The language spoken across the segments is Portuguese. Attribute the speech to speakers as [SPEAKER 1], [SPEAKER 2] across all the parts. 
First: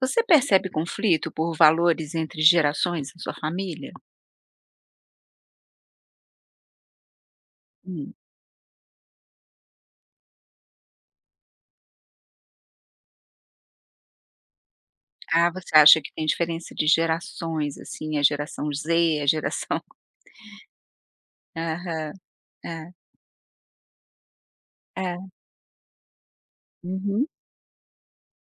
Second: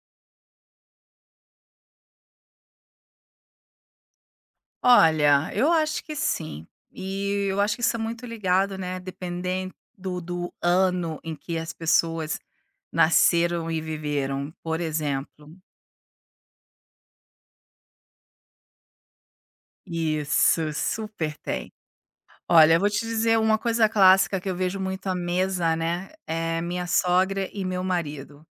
[SPEAKER 1] Você percebe conflito por valores entre gerações na sua família?
[SPEAKER 2] Olha, eu acho que sim. E eu acho que isso é
[SPEAKER 1] Hum.
[SPEAKER 2] muito ligado, né, dependendo do ano em que as pessoas nasceram e viveram, por
[SPEAKER 1] Ah,
[SPEAKER 2] exemplo.
[SPEAKER 1] você acha que tem diferença de gerações, assim, a geração Z, a geração
[SPEAKER 2] Isso, super tem.
[SPEAKER 1] Aham.
[SPEAKER 2] Olha, eu vou
[SPEAKER 1] É,
[SPEAKER 2] te dizer uma coisa clássica que eu vejo muito à
[SPEAKER 1] é.
[SPEAKER 2] mesa, né, é minha
[SPEAKER 1] Uhum.
[SPEAKER 2] sogra e meu marido.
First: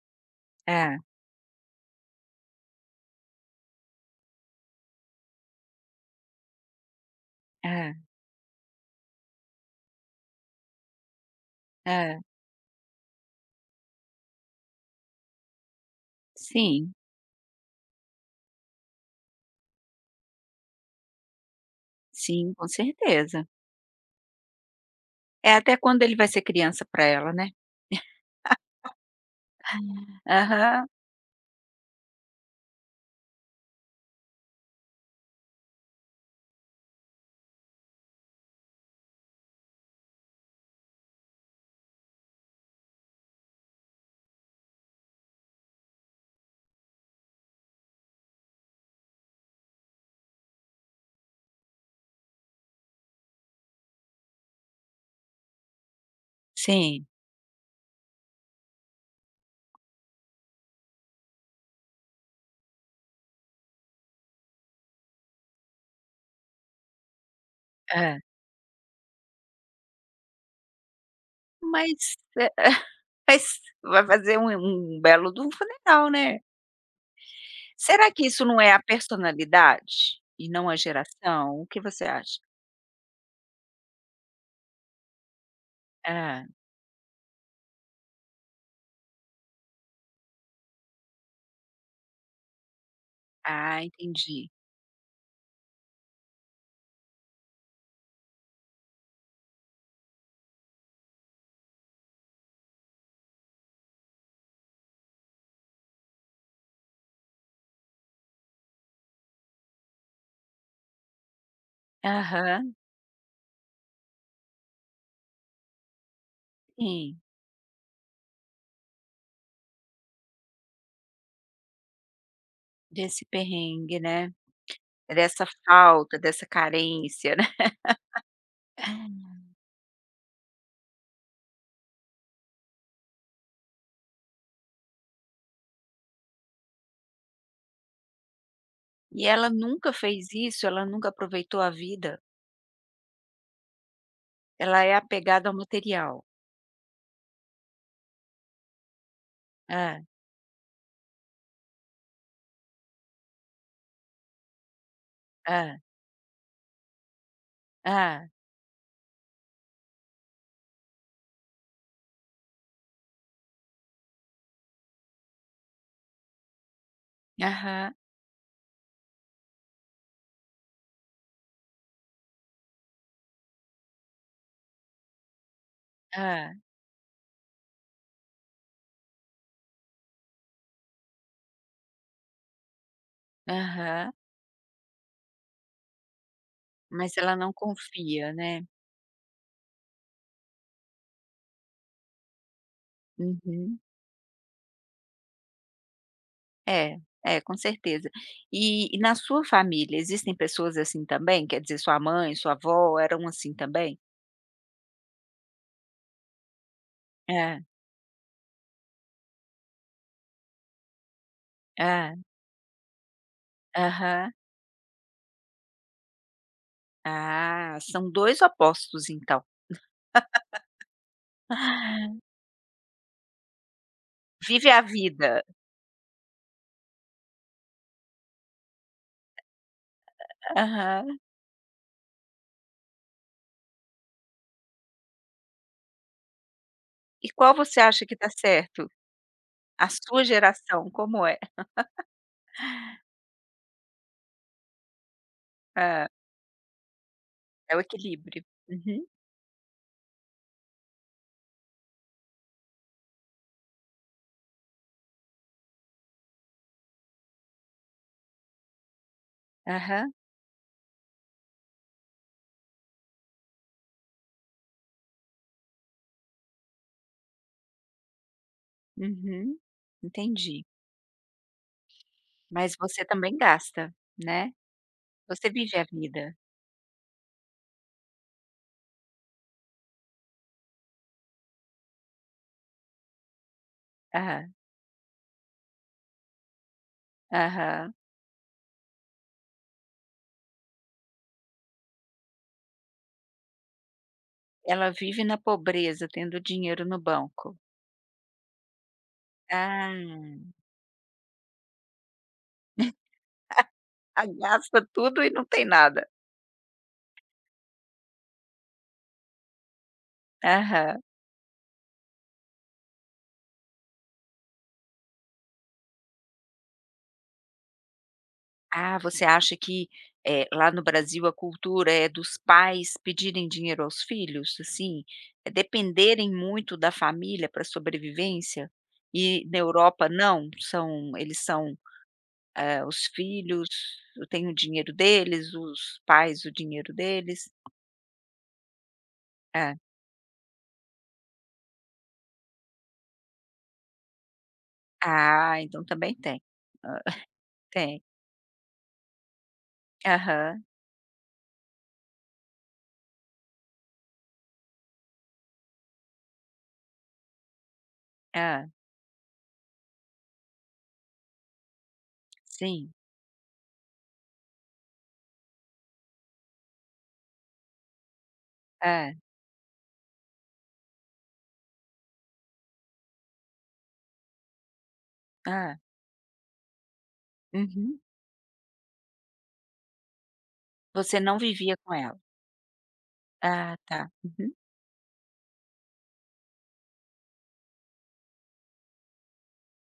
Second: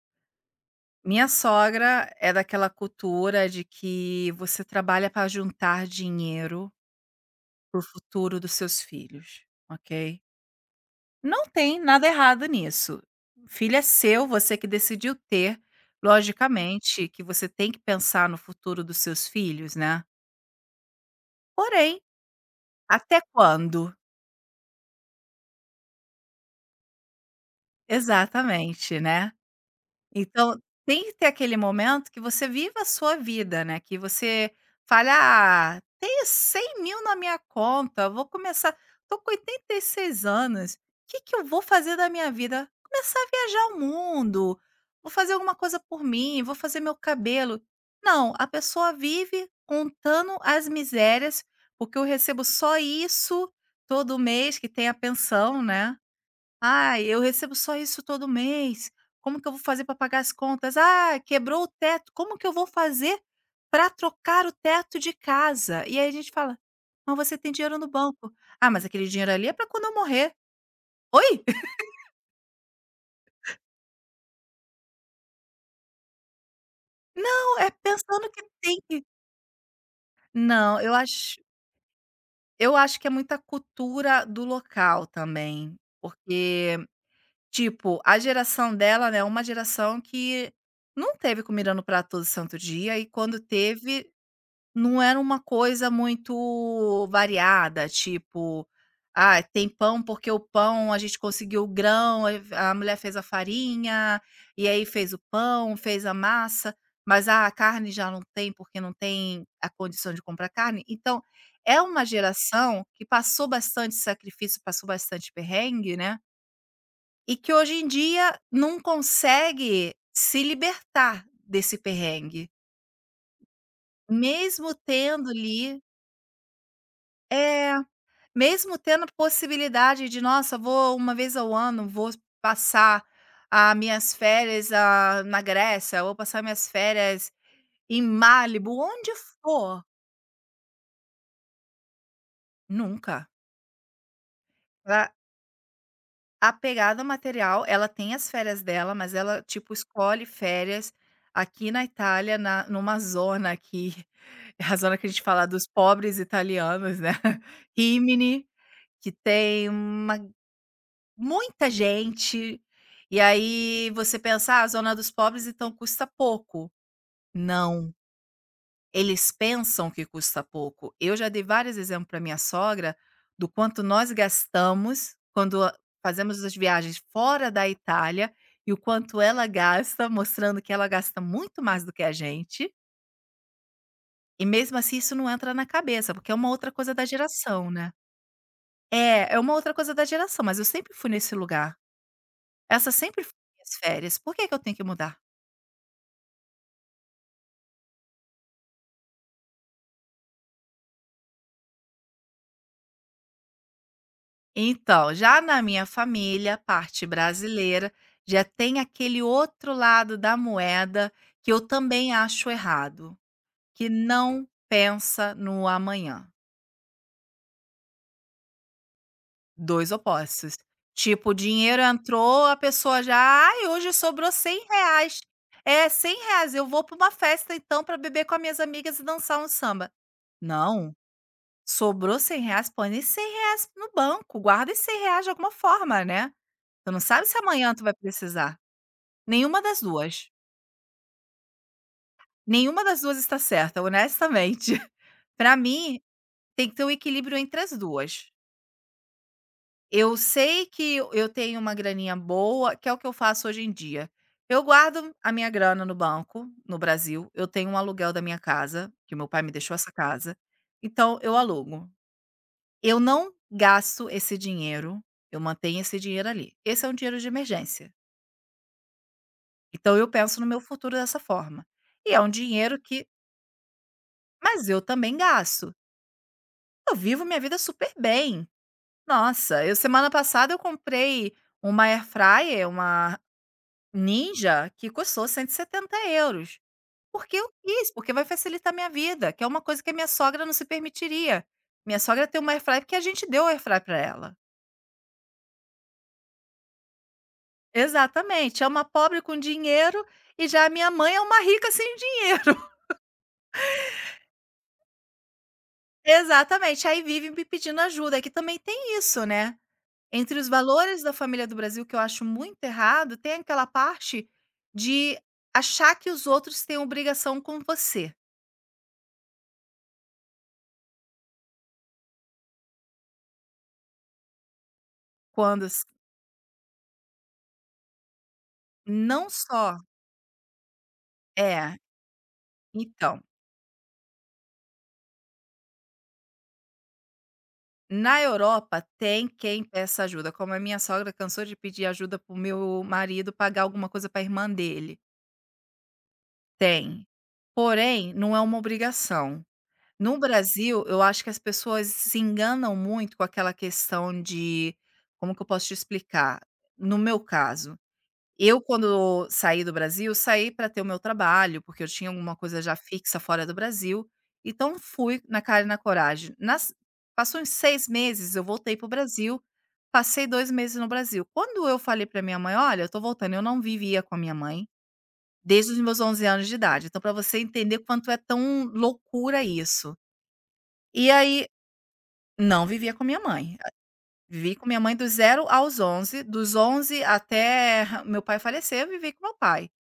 [SPEAKER 1] É,
[SPEAKER 2] Minha sogra é daquela cultura de que você trabalha para juntar dinheiro para o
[SPEAKER 1] é,
[SPEAKER 2] futuro dos seus filhos, ok? Não tem nada
[SPEAKER 1] é.
[SPEAKER 2] errado nisso. Filho é seu, você que decidiu ter.
[SPEAKER 1] Sim,
[SPEAKER 2] Logicamente que você tem que pensar no futuro dos seus filhos, né. Porém,
[SPEAKER 1] sim, com
[SPEAKER 2] até
[SPEAKER 1] certeza.
[SPEAKER 2] quando?
[SPEAKER 1] É até quando ele vai ser criança para ela, né.
[SPEAKER 2] Exatamente, né. Então,
[SPEAKER 1] Aham.
[SPEAKER 2] tem que ter aquele momento que você viva a sua vida, né, que você fala: "Ah, tenho 100 mil na minha conta, vou começar, tô com 86 anos, o que que eu vou fazer da minha vida? Começar a viajar o mundo, vou fazer alguma coisa por mim, vou fazer meu cabelo". Não, a pessoa vive contando as misérias, porque eu recebo só isso todo mês, que tem a pensão, né. "Ai,
[SPEAKER 1] Sim.
[SPEAKER 2] eu recebo só isso todo mês. Como que eu vou fazer para pagar as contas? Ah, quebrou o teto. Como que eu vou fazer para trocar o teto de casa?" E aí a gente fala: "Mas você tem dinheiro no
[SPEAKER 1] É.
[SPEAKER 2] banco". "Ah, mas aquele dinheiro ali é para quando eu morrer". "Oi?"
[SPEAKER 1] Mas, mas vai fazer um belo de um funeral, né.
[SPEAKER 2] Não, é
[SPEAKER 1] Será que
[SPEAKER 2] pensando que
[SPEAKER 1] isso não é
[SPEAKER 2] tem
[SPEAKER 1] a
[SPEAKER 2] que,
[SPEAKER 1] personalidade e não a
[SPEAKER 2] não,
[SPEAKER 1] geração? O que você acha?
[SPEAKER 2] eu acho que é muita cultura do local também,
[SPEAKER 1] Hã.
[SPEAKER 2] porque, tipo, a geração dela, né, é uma geração que não teve comida no prato todo santo dia, e quando
[SPEAKER 1] Ah,
[SPEAKER 2] teve
[SPEAKER 1] entendi.
[SPEAKER 2] não era uma coisa muito variada, tipo: "Ah, tem pão porque o pão a gente conseguiu o grão, aí a mulher fez a farinha, e aí fez o pão, fez a massa, mas, ah, a carne já não tem porque não tem a condição de comprar carne". Então, é uma
[SPEAKER 1] Aham,
[SPEAKER 2] geração que passou bastante sacrifício, passou bastante perrengue, né,
[SPEAKER 1] sim.
[SPEAKER 2] e que hoje em dia não consegue se libertar desse perrengue,
[SPEAKER 1] Desse perrengue, né,
[SPEAKER 2] mesmo tendo
[SPEAKER 1] dessa
[SPEAKER 2] ali,
[SPEAKER 1] falta, dessa carência, né.
[SPEAKER 2] é. Mesmo tendo possibilidade de: "Nossa, vou uma vez ao ano, vou passar as minhas férias, ah, na Grécia, ou passar minhas férias em Malibu", onde
[SPEAKER 1] E ela
[SPEAKER 2] for,
[SPEAKER 1] nunca fez isso, ela nunca aproveitou a vida,
[SPEAKER 2] nunca.
[SPEAKER 1] ela é
[SPEAKER 2] A
[SPEAKER 1] apegada ao material.
[SPEAKER 2] a pegada material, ela tem as férias dela, mas ela, tipo,
[SPEAKER 1] Ah,
[SPEAKER 2] escolhe férias aqui na Itália, na numa zona aqui, é a zona que a gente fala dos
[SPEAKER 1] ah,
[SPEAKER 2] pobres italianos, né,
[SPEAKER 1] ah,
[SPEAKER 2] Rimini, que tem uma... Muita gente. E aí você pensa: "Ah, a zona dos pobres, então custa pouco". Não,
[SPEAKER 1] Aham,
[SPEAKER 2] eles pensam que custa pouco. Eu já dei vários exemplos para minha sogra do quanto nós gastamos quando a... fazemos
[SPEAKER 1] ah,
[SPEAKER 2] as viagens fora da Itália e o quanto ela gasta, mostrando que ela gasta muito mais do que a gente,
[SPEAKER 1] aham.
[SPEAKER 2] e mesmo assim isso não entra na cabeça, porque é uma outra coisa da
[SPEAKER 1] Mas ela não
[SPEAKER 2] geração, né.
[SPEAKER 1] confia, né.
[SPEAKER 2] É, é uma outra coisa da geração, mas eu sempre fui nesse lugar. Essas sempre foram minhas
[SPEAKER 1] Uhum.
[SPEAKER 2] férias, por que que eu tenho que mudar?
[SPEAKER 1] É, é, com certeza. E na sua família existem pessoas assim também? Quer dizer, sua mãe, sua avó eram assim também?
[SPEAKER 2] Então, já na minha família, parte
[SPEAKER 1] É,
[SPEAKER 2] brasileira, já tem aquele outro lado da moeda, que eu também
[SPEAKER 1] é,
[SPEAKER 2] acho errado, que
[SPEAKER 1] aham.
[SPEAKER 2] não pensa no amanhã.
[SPEAKER 1] Ah, são 2 opostos então.
[SPEAKER 2] 2 opostos. Tipo, o dinheiro
[SPEAKER 1] Ah,
[SPEAKER 2] entrou, a pessoa já: "Ai, hoje sobrou cem
[SPEAKER 1] Vive a
[SPEAKER 2] reais.
[SPEAKER 1] vida.
[SPEAKER 2] É, cem reais, eu vou para uma festa então para beber com as minhas amigas e dançar um samba". Não.
[SPEAKER 1] Aham.
[SPEAKER 2] Sobrou cem reais, põe esses R$100 no banco, guarda esses R$100 de alguma forma, né. Tu não sabe
[SPEAKER 1] E
[SPEAKER 2] se
[SPEAKER 1] qual
[SPEAKER 2] amanhã
[SPEAKER 1] você
[SPEAKER 2] tu vai
[SPEAKER 1] acha que está
[SPEAKER 2] precisar.
[SPEAKER 1] certo?
[SPEAKER 2] Nenhuma das
[SPEAKER 1] A sua
[SPEAKER 2] 2
[SPEAKER 1] geração, como é?
[SPEAKER 2] nenhuma das 2 está certa, honestamente. Pra mim,
[SPEAKER 1] Hã,
[SPEAKER 2] tem que ter um equilíbrio entre as
[SPEAKER 1] é o
[SPEAKER 2] duas.
[SPEAKER 1] equilíbrio. Uhum.
[SPEAKER 2] Eu sei que eu tenho uma graninha boa, que é o que eu faço hoje em dia. Eu guardo a minha grana no banco, no Brasil, eu tenho um aluguel da minha casa, que meu pai me deixou essa
[SPEAKER 1] Aham.
[SPEAKER 2] casa, então eu alugo. Eu não gasto esse dinheiro, eu mantenho esse dinheiro ali. Esse é um dinheiro de emergência.
[SPEAKER 1] Uhum.
[SPEAKER 2] Então eu penso no meu
[SPEAKER 1] Entendi.
[SPEAKER 2] futuro dessa forma. E é um
[SPEAKER 1] Mas
[SPEAKER 2] dinheiro que...
[SPEAKER 1] você também gasta, né.
[SPEAKER 2] mas eu também
[SPEAKER 1] Você
[SPEAKER 2] gasto.
[SPEAKER 1] vive a vida.
[SPEAKER 2] Eu vivo minha vida super bem. Nossa, eu semana passada eu comprei uma air fryer, uma
[SPEAKER 1] Aham,
[SPEAKER 2] Ninja, que custou 170 euros. Porque eu quis,
[SPEAKER 1] aham.
[SPEAKER 2] porque vai facilitar minha vida, que é uma coisa que a minha sogra não se permitiria. Minha sogra tem uma air fryer porque a gente deu air fryer para ela.
[SPEAKER 1] Ela vive na pobreza tendo dinheiro no banco.
[SPEAKER 2] Exatamente, é uma pobre com
[SPEAKER 1] Ah,
[SPEAKER 2] dinheiro, e já a minha mãe é uma rica sem dinheiro.
[SPEAKER 1] gasta tudo e não tem nada.
[SPEAKER 2] Exatamente, aí vive me pedindo ajuda, que também tem isso, né. Entre os
[SPEAKER 1] Aham.
[SPEAKER 2] valores da família do Brasil, que eu acho muito errado, tem aquela parte de achar que os outros têm obrigação com você,
[SPEAKER 1] Ah, você acha que, lá no Brasil a cultura é dos pais pedirem dinheiro aos filhos, assim, é
[SPEAKER 2] quando s
[SPEAKER 1] dependerem muito da família para sobrevivência?
[SPEAKER 2] não
[SPEAKER 1] E na
[SPEAKER 2] só
[SPEAKER 1] Europa não? São eles são,
[SPEAKER 2] é,
[SPEAKER 1] os
[SPEAKER 2] então,
[SPEAKER 1] filhos têm o dinheiro deles, os pais o dinheiro deles?
[SPEAKER 2] na Europa tem quem
[SPEAKER 1] É.
[SPEAKER 2] peça ajuda, como a minha sogra cansou de pedir ajuda para o meu marido pagar alguma coisa para irmã dele,
[SPEAKER 1] Ah, então também tem. Hã,
[SPEAKER 2] tem.
[SPEAKER 1] tem.
[SPEAKER 2] Porém, não é uma obrigação. No
[SPEAKER 1] Aham.
[SPEAKER 2] Brasil, eu acho que as pessoas se enganam muito com aquela questão de como que eu posso te explicar? No meu caso, eu
[SPEAKER 1] Ah,
[SPEAKER 2] quando saí do Brasil, saí para ter o meu trabalho, porque eu tinha alguma coisa já
[SPEAKER 1] sim.
[SPEAKER 2] fixa fora do Brasil, então fui na cara e na coragem. Nas Passou uns 6 meses, eu voltei para o
[SPEAKER 1] Ah,
[SPEAKER 2] Brasil, passei 2 meses no Brasil. Quando eu falei para minha mãe: "Olha, eu tô voltando", eu não vivia com a minha mãe. Desde os
[SPEAKER 1] ah.
[SPEAKER 2] meus 11 anos de idade. Então, para você entender
[SPEAKER 1] Uhum.
[SPEAKER 2] quanto é tão loucura isso. E
[SPEAKER 1] Você não
[SPEAKER 2] aí
[SPEAKER 1] vivia com ela?
[SPEAKER 2] não vivia com minha mãe. Ah,
[SPEAKER 1] Ah, tá. Uhum.
[SPEAKER 2] vivi com minha mãe dos zero aos 11, dos 11 até meu pai falecer, eu vivi com meu pai.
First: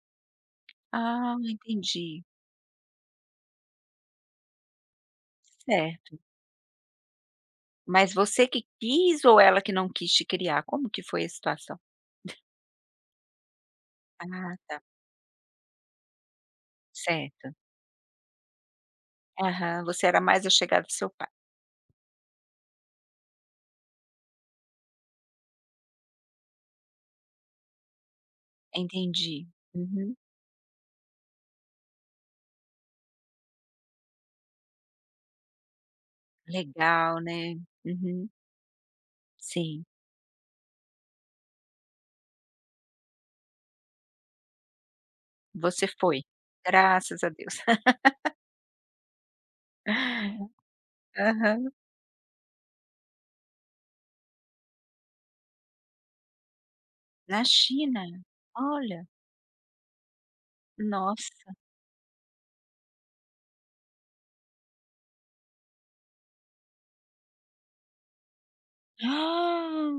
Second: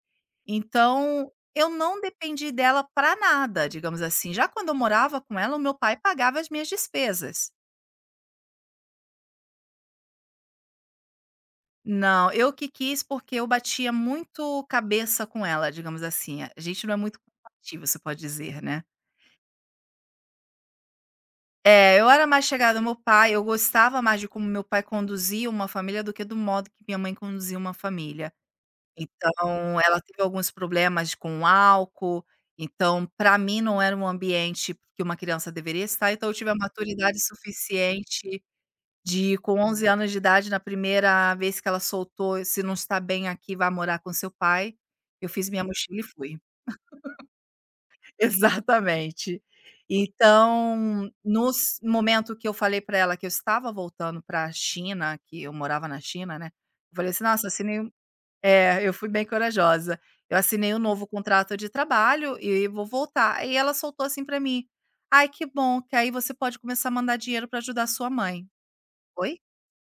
[SPEAKER 2] Então,
[SPEAKER 1] Ah,
[SPEAKER 2] eu não
[SPEAKER 1] entendi.
[SPEAKER 2] dependi dela para nada, digamos assim. Já quando eu morava com ela, o meu pai
[SPEAKER 1] Certo.
[SPEAKER 2] pagava as minhas despesas.
[SPEAKER 1] Mas você que quis ou ela que não quis te criar? Como que foi a situação?
[SPEAKER 2] Não, eu que quis, porque eu batia
[SPEAKER 1] Ah,
[SPEAKER 2] muito
[SPEAKER 1] tá.
[SPEAKER 2] cabeça com ela, digamos assim. A gente não é muito
[SPEAKER 1] Certo.
[SPEAKER 2] compatível, você pode dizer, né.
[SPEAKER 1] Aham. Você era mais achegada do seu pai.
[SPEAKER 2] É, eu era mais chegada ao meu pai, eu gostava mais de como meu pai conduzia uma família do que do modo que minha mãe conduzia uma família.
[SPEAKER 1] Entendi.
[SPEAKER 2] Então, ela
[SPEAKER 1] Uhum.
[SPEAKER 2] teve alguns problemas com álcool, então para mim não era um ambiente que uma criança deveria estar, então eu tive a maturidade
[SPEAKER 1] Legal, né. Uhum.
[SPEAKER 2] suficiente de, com
[SPEAKER 1] Sim.
[SPEAKER 2] 11 anos de idade, na primeira vez que ela soltou: "Se não está bem aqui, vá morar com seu pai", eu fiz minha
[SPEAKER 1] Você
[SPEAKER 2] mochila e
[SPEAKER 1] foi.
[SPEAKER 2] fui.
[SPEAKER 1] Graças a Deus.
[SPEAKER 2] Exatamente. Então,
[SPEAKER 1] Aham.
[SPEAKER 2] nos momento que eu falei para ela que eu estava voltando para a China, que eu morava na China, né, eu falei assim:
[SPEAKER 1] Na
[SPEAKER 2] "Nossa, assinei um..."
[SPEAKER 1] China?
[SPEAKER 2] é, eu
[SPEAKER 1] Olha,
[SPEAKER 2] fui bem corajosa. "Eu assinei um novo
[SPEAKER 1] nossa.
[SPEAKER 2] contrato de trabalho e vou voltar". E ela soltou assim para mim: "Ai, que bom, que aí você pode começar a mandar dinheiro para ajudar sua mãe". "Oi?"
[SPEAKER 1] Ah,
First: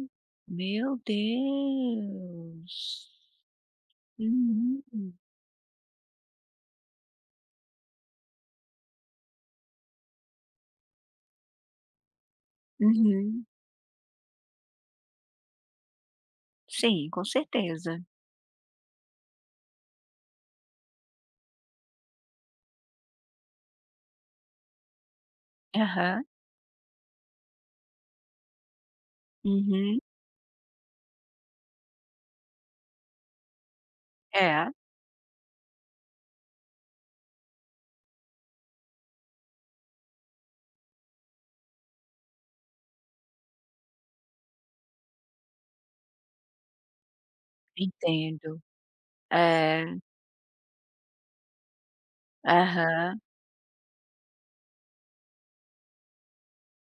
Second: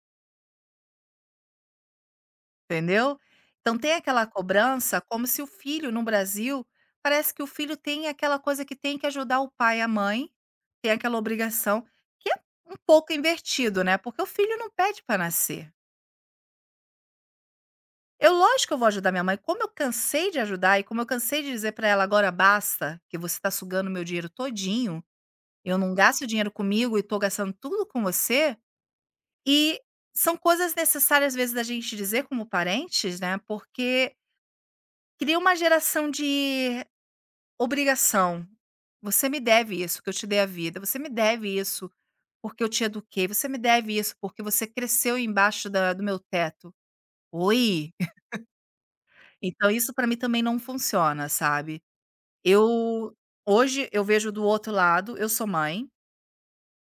[SPEAKER 1] meu Deus!
[SPEAKER 2] Entendeu? Então tem aquela
[SPEAKER 1] Uhum,
[SPEAKER 2] cobrança como se o filho no Brasil, parece que o filho tem aquela coisa que tem que ajudar o pai e a mãe, tem aquela obrigação, que é um pouco
[SPEAKER 1] uhum.
[SPEAKER 2] invertido, né, porque o filho não pede para nascer.
[SPEAKER 1] Sim, com certeza.
[SPEAKER 2] Eu lógico que eu vou ajudar minha mãe, como eu cansei de ajudar e como eu cansei de dizer para ela: "Agora basta, que você tá sugando meu dinheiro todinho, eu não
[SPEAKER 1] Aham,
[SPEAKER 2] gasto dinheiro comigo e tô gastando tudo com você". E
[SPEAKER 1] uhum.
[SPEAKER 2] são coisas necessárias às vezes da gente dizer como parentes, né, porque
[SPEAKER 1] É,
[SPEAKER 2] cria uma geração de obrigação. "Você me deve isso, que eu te dei a vida. Você me deve isso, porque eu te eduquei. Você me deve isso, porque você cresceu embaixo da do meu teto". Oi?
[SPEAKER 1] entendo.
[SPEAKER 2] Então
[SPEAKER 1] É,
[SPEAKER 2] isso pra mim também não funciona, sabe. Eu
[SPEAKER 1] aham.
[SPEAKER 2] hoje eu vejo do outro lado, eu sou mãe,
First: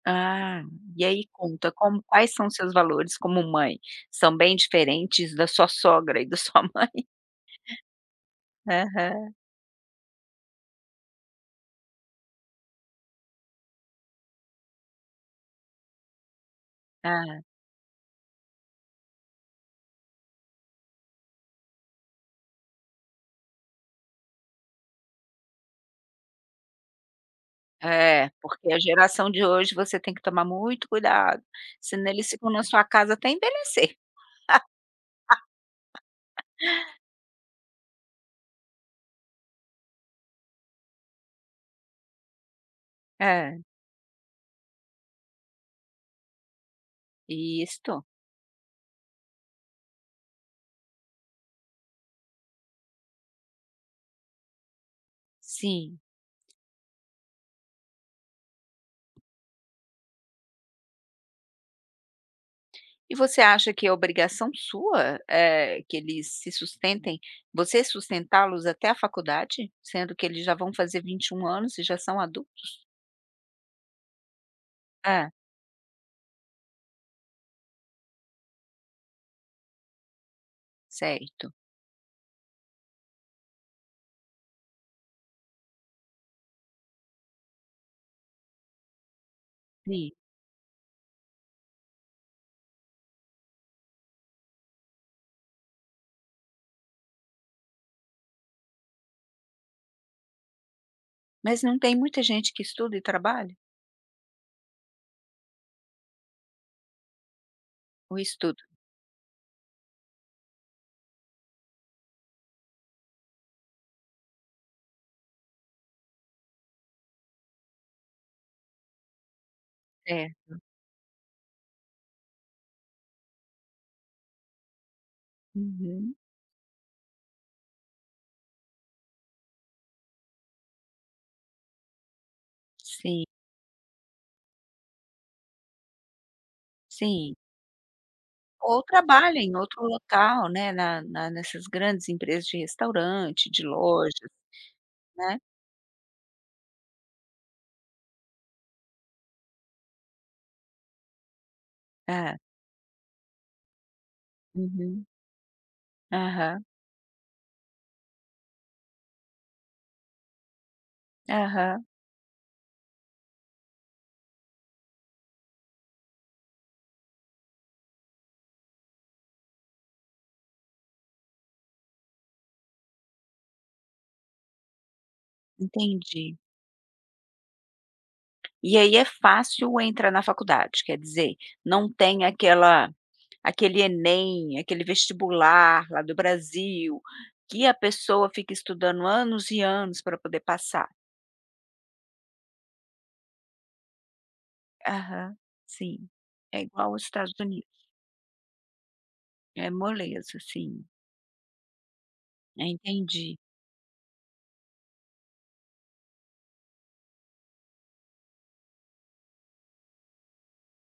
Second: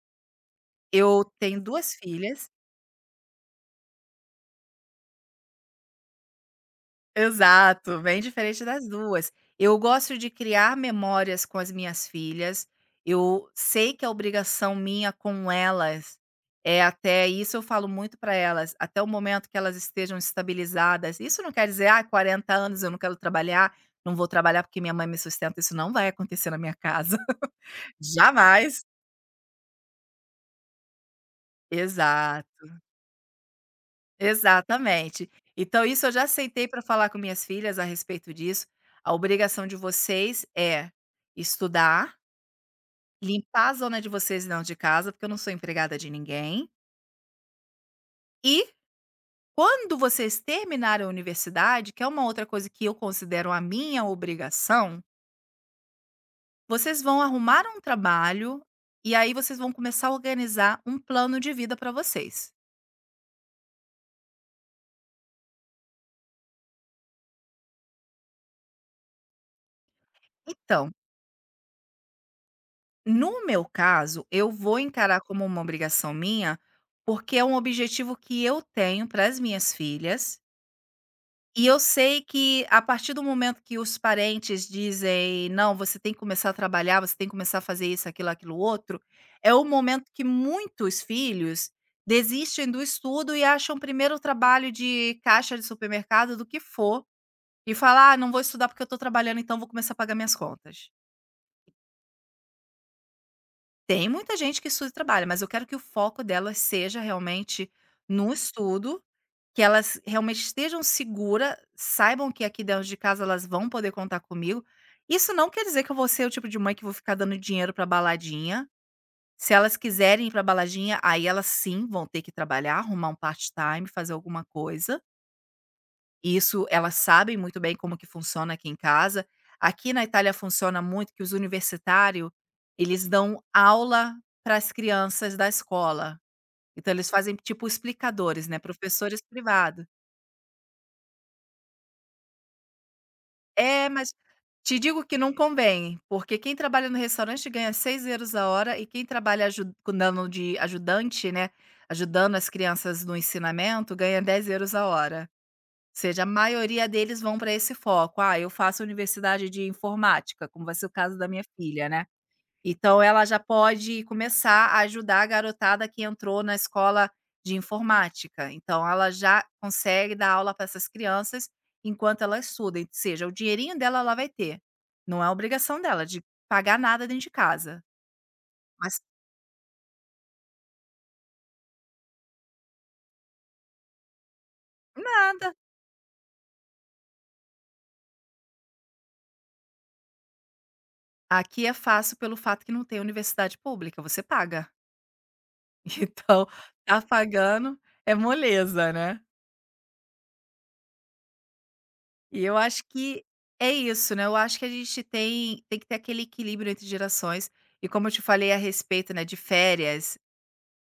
[SPEAKER 1] Ah, e
[SPEAKER 2] eu
[SPEAKER 1] aí
[SPEAKER 2] tenho
[SPEAKER 1] conta,
[SPEAKER 2] 2
[SPEAKER 1] como quais
[SPEAKER 2] filhas.
[SPEAKER 1] são seus valores como mãe? São bem diferentes da sua sogra e da sua mãe?
[SPEAKER 2] Exato, bem diferente das 2.
[SPEAKER 1] Aham.
[SPEAKER 2] Eu gosto de criar memórias com as minhas filhas, eu sei que a obrigação minha com elas é, até
[SPEAKER 1] Ah,
[SPEAKER 2] isso eu falo muito para elas, até o momento que elas estejam estabilizadas, isso não quer dizer: "ah, 40 anos eu não quero trabalhar, não vou trabalhar porque minha mãe me sustenta", isso não vai acontecer na minha casa,
[SPEAKER 1] é, porque a
[SPEAKER 2] jamais.
[SPEAKER 1] geração de hoje você tem que tomar muito cuidado, senão eles ficam na
[SPEAKER 2] Exato.
[SPEAKER 1] sua casa até envelhecer.
[SPEAKER 2] Exatamente. Então isso eu já sentei para falar com minhas filhas a respeito disso. A obrigação de vocês é estudar,
[SPEAKER 1] É,
[SPEAKER 2] limpar a zona de vocês e não de casa, porque eu não sou empregada de ninguém.
[SPEAKER 1] isto.
[SPEAKER 2] E quando vocês terminarem a universidade, que é uma outra coisa que eu considero a minha obrigação,
[SPEAKER 1] Sim.
[SPEAKER 2] vocês vão arrumar um trabalho e aí vocês vão começar a organizar um plano de vida para vocês.
[SPEAKER 1] E você acha que é obrigação sua, que eles se sustentem você sustentá-los até a faculdade? Sendo que eles já vão
[SPEAKER 2] Então,
[SPEAKER 1] fazer 21 anos e já são adultos?
[SPEAKER 2] no meu caso, eu vou encarar
[SPEAKER 1] Ah,
[SPEAKER 2] como uma obrigação minha, porque é um objetivo que eu tenho para as minhas filhas.
[SPEAKER 1] certo.
[SPEAKER 2] E eu sei que a partir do momento que os parentes dizem: "Não, você tem que começar a trabalhar, você tem que começar a fazer isso, aquilo, aquilo outro", é o momento
[SPEAKER 1] Sim.
[SPEAKER 2] que muitos filhos desistem do estudo e acham primeiro o trabalho de caixa de supermercado, do que for, e falar "Ah, não vou estudar porque eu estou trabalhando, então vou começar a pagar minhas contas".
[SPEAKER 1] Mas não tem muita gente que estuda e trabalha?
[SPEAKER 2] Tem muita gente que estuda e trabalha, mas eu quero que o foco delas seja realmente
[SPEAKER 1] Ou
[SPEAKER 2] no
[SPEAKER 1] estuda?
[SPEAKER 2] estudo, que elas realmente estejam segura, saibam que aqui dentro de casa elas vão poder contar comigo. Isso não quer dizer que eu vou ser o tipo de mãe que vou ficar dando dinheiro pra baladinha. Se elas quiserem
[SPEAKER 1] É.
[SPEAKER 2] ir pra baladinha, aí elas sim vão ter que trabalhar, arrumar um part-time, fazer alguma coisa.
[SPEAKER 1] Uhum.
[SPEAKER 2] Isso, elas sabem muito bem como que funciona aqui em casa. Aqui na Itália funciona muito que os universitário, eles
[SPEAKER 1] Sim,
[SPEAKER 2] dão aula para as crianças da escola. Então eles fazem
[SPEAKER 1] sim.
[SPEAKER 2] tipo explicadores, né,
[SPEAKER 1] Ou
[SPEAKER 2] professores
[SPEAKER 1] trabalha em outro
[SPEAKER 2] privado.
[SPEAKER 1] local, né, na nessas grandes empresas de restaurante, de
[SPEAKER 2] É, mas
[SPEAKER 1] lojas,
[SPEAKER 2] te digo que não
[SPEAKER 1] né.
[SPEAKER 2] convém, porque quem trabalha no restaurante ganha 6 euros a hora e quem trabalha dando de ajudante, né, ajudando
[SPEAKER 1] É.
[SPEAKER 2] as crianças no ensinamento, ganha 10 euros a
[SPEAKER 1] Uhum.
[SPEAKER 2] hora. Seja, a
[SPEAKER 1] Aham,
[SPEAKER 2] maioria deles vão para esse foco. "Ah, eu faço universidade de informática", como vai ser o caso da minha
[SPEAKER 1] aham,
[SPEAKER 2] filha, né. Então ela já pode começar a ajudar a garotada que entrou na escola de informática. Então ela já consegue dar aula para essas crianças enquanto ela estuda, e seja, o dinheirinho dela ela vai ter. Não é obrigação dela de
[SPEAKER 1] entendi.
[SPEAKER 2] pagar nada dentro de casa,
[SPEAKER 1] E aí
[SPEAKER 2] mas
[SPEAKER 1] é fácil entrar na faculdade, quer dizer, não tem aquela aquele Enem, aquele
[SPEAKER 2] nada.
[SPEAKER 1] vestibular lá do Brasil, que a pessoa fica estudando anos e anos para poder passar.
[SPEAKER 2] Aqui é fácil pelo fato que não tem universidade pública, você paga.
[SPEAKER 1] Aham, sim.
[SPEAKER 2] Então,
[SPEAKER 1] É igual
[SPEAKER 2] tá
[SPEAKER 1] aos Estados Unidos,
[SPEAKER 2] pagando é moleza, né?
[SPEAKER 1] é moleza, sim.
[SPEAKER 2] E eu acho que
[SPEAKER 1] Entendi.
[SPEAKER 2] é isso, né, eu acho que a gente tem que ter aquele equilíbrio entre gerações, e como eu te falei a respeito, né, de férias,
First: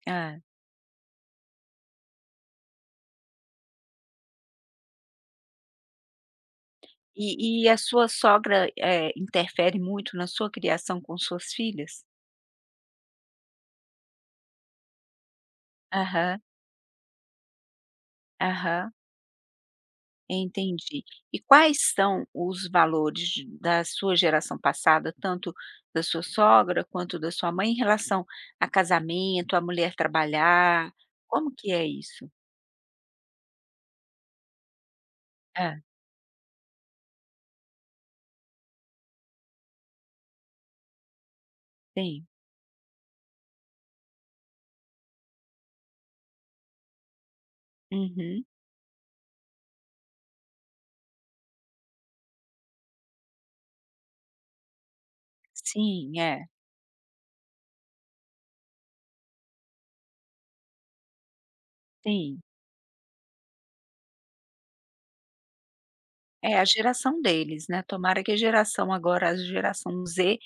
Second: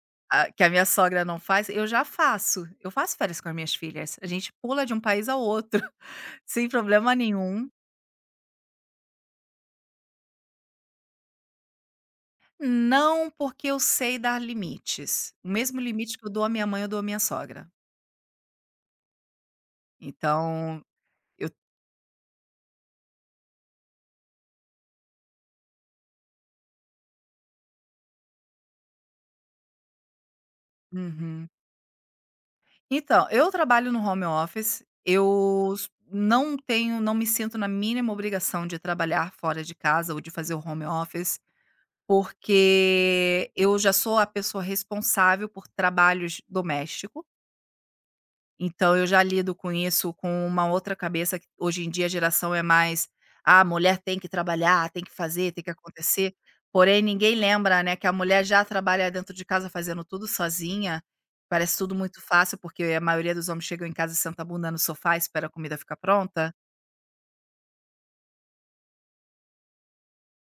[SPEAKER 1] Hã.
[SPEAKER 2] ah, que a minha sogra não faz, eu já faço, eu faço férias com as minhas filhas, a gente pula de um país ao outro, sem problema
[SPEAKER 1] E
[SPEAKER 2] nenhum,
[SPEAKER 1] e a sua sogra, interfere muito na sua criação com suas filhas?
[SPEAKER 2] não porque eu sei dar limites, o mesmo limite que eu
[SPEAKER 1] Aham,
[SPEAKER 2] dou à minha mãe eu dou à minha sogra,
[SPEAKER 1] aham.
[SPEAKER 2] então
[SPEAKER 1] entendi. E
[SPEAKER 2] eu
[SPEAKER 1] quais são os valores da sua geração passada, tanto da sua sogra quanto da sua mãe, em relação a casamento, a mulher trabalhar?
[SPEAKER 2] uhum.
[SPEAKER 1] Como que é isso?
[SPEAKER 2] Então, eu trabalho no home office, eu
[SPEAKER 1] Hã,
[SPEAKER 2] s não tenho não me sinto na mínima obrigação de trabalhar fora de casa ou de fazer o home office,
[SPEAKER 1] sim.
[SPEAKER 2] porque eu já sou a pessoa responsável por trabalhos doméstico
[SPEAKER 1] Uhum.
[SPEAKER 2] então eu já lido com isso com uma outra cabeça que hoje em dia a geração é mais: "Ah, a mulher tem que trabalhar, tem que fazer, tem que
[SPEAKER 1] Sim,
[SPEAKER 2] acontecer".
[SPEAKER 1] é,
[SPEAKER 2] Porém ninguém lembra, né, que a mulher já trabalha dentro de casa fazendo tudo sozinha, parece tudo muito
[SPEAKER 1] sim.
[SPEAKER 2] fácil, porque a maioria dos homens chegam em casa e senta a bunda no sofá e espera a comida ficar pronta.
[SPEAKER 1] É a geração deles, né, tomara que a geração agora, a geração Z,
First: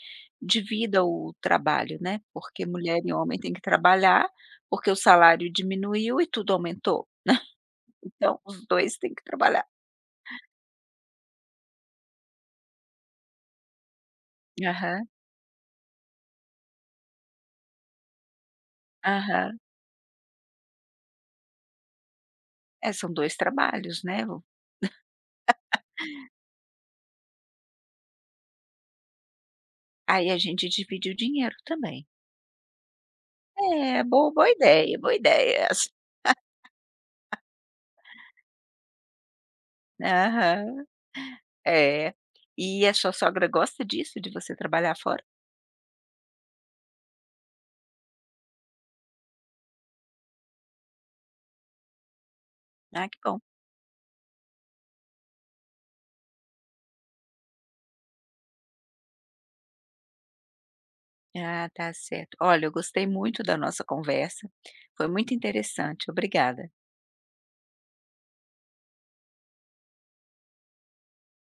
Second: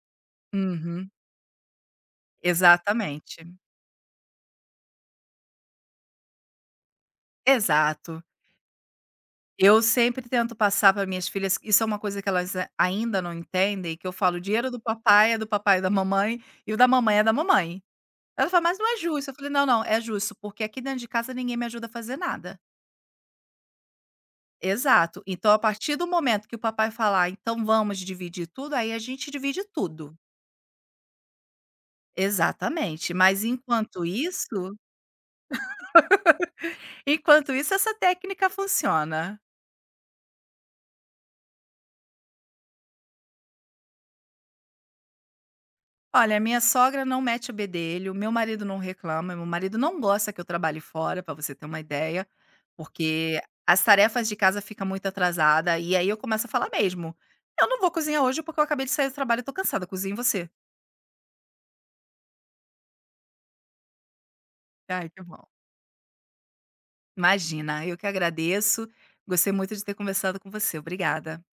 [SPEAKER 1] divida
[SPEAKER 2] Uhum,
[SPEAKER 1] o trabalho, né, porque mulher e homem têm
[SPEAKER 2] exatamente.
[SPEAKER 1] que trabalhar, porque o salário diminuiu e tudo aumentou,
[SPEAKER 2] Exato.
[SPEAKER 1] então os 2 têm que trabalhar.
[SPEAKER 2] Eu sempre tento passar para minhas filhas isso é uma coisa que ainda não entendem, que eu falo: "O dinheiro do
[SPEAKER 1] Aham,
[SPEAKER 2] papai é do papai e da mamãe, e o da mamãe é da mamãe". Ela falou "Mas não é justo". Eu falei:
[SPEAKER 1] aham.
[SPEAKER 2] "Não, não, é justo, porque aqui dentro de casa ninguém me ajuda a fazer nada".
[SPEAKER 1] É, são 2 trabalhos, né, o
[SPEAKER 2] Exato. Então, a partir do momento que o papai falar: "Então vamos dividir tudo", aí a gente divide tudo.
[SPEAKER 1] aí a gente divide o dinheiro também.
[SPEAKER 2] Exatamente. Mas
[SPEAKER 1] É, bo boa ideia essa.
[SPEAKER 2] enquanto isso essa técnica funciona.
[SPEAKER 1] Aham, é. E a sua sogra gosta disso, de você trabalhar fora?
[SPEAKER 2] Olha, minha sogra não mete o bedelho, meu marido não reclama, meu marido não gosta que eu trabalhe fora, para você ter uma ideia,
[SPEAKER 1] Ah, que
[SPEAKER 2] porque
[SPEAKER 1] bom.
[SPEAKER 2] as tarefas de casa fica muito atrasada, e aí eu começo a falar mesmo: "Eu não vou cozinhar hoje porque eu acabei de sair do trabalho e tô cansada, cozinhe você".
[SPEAKER 1] Ah, tá certo. Olha, eu gostei muito da nossa conversa,
[SPEAKER 2] Ai,
[SPEAKER 1] foi
[SPEAKER 2] que
[SPEAKER 1] muito
[SPEAKER 2] bom.
[SPEAKER 1] interessante, obrigada.
[SPEAKER 2] Imagina, eu que agradeço. Gostei muito de ter conversado com você. Obrigada.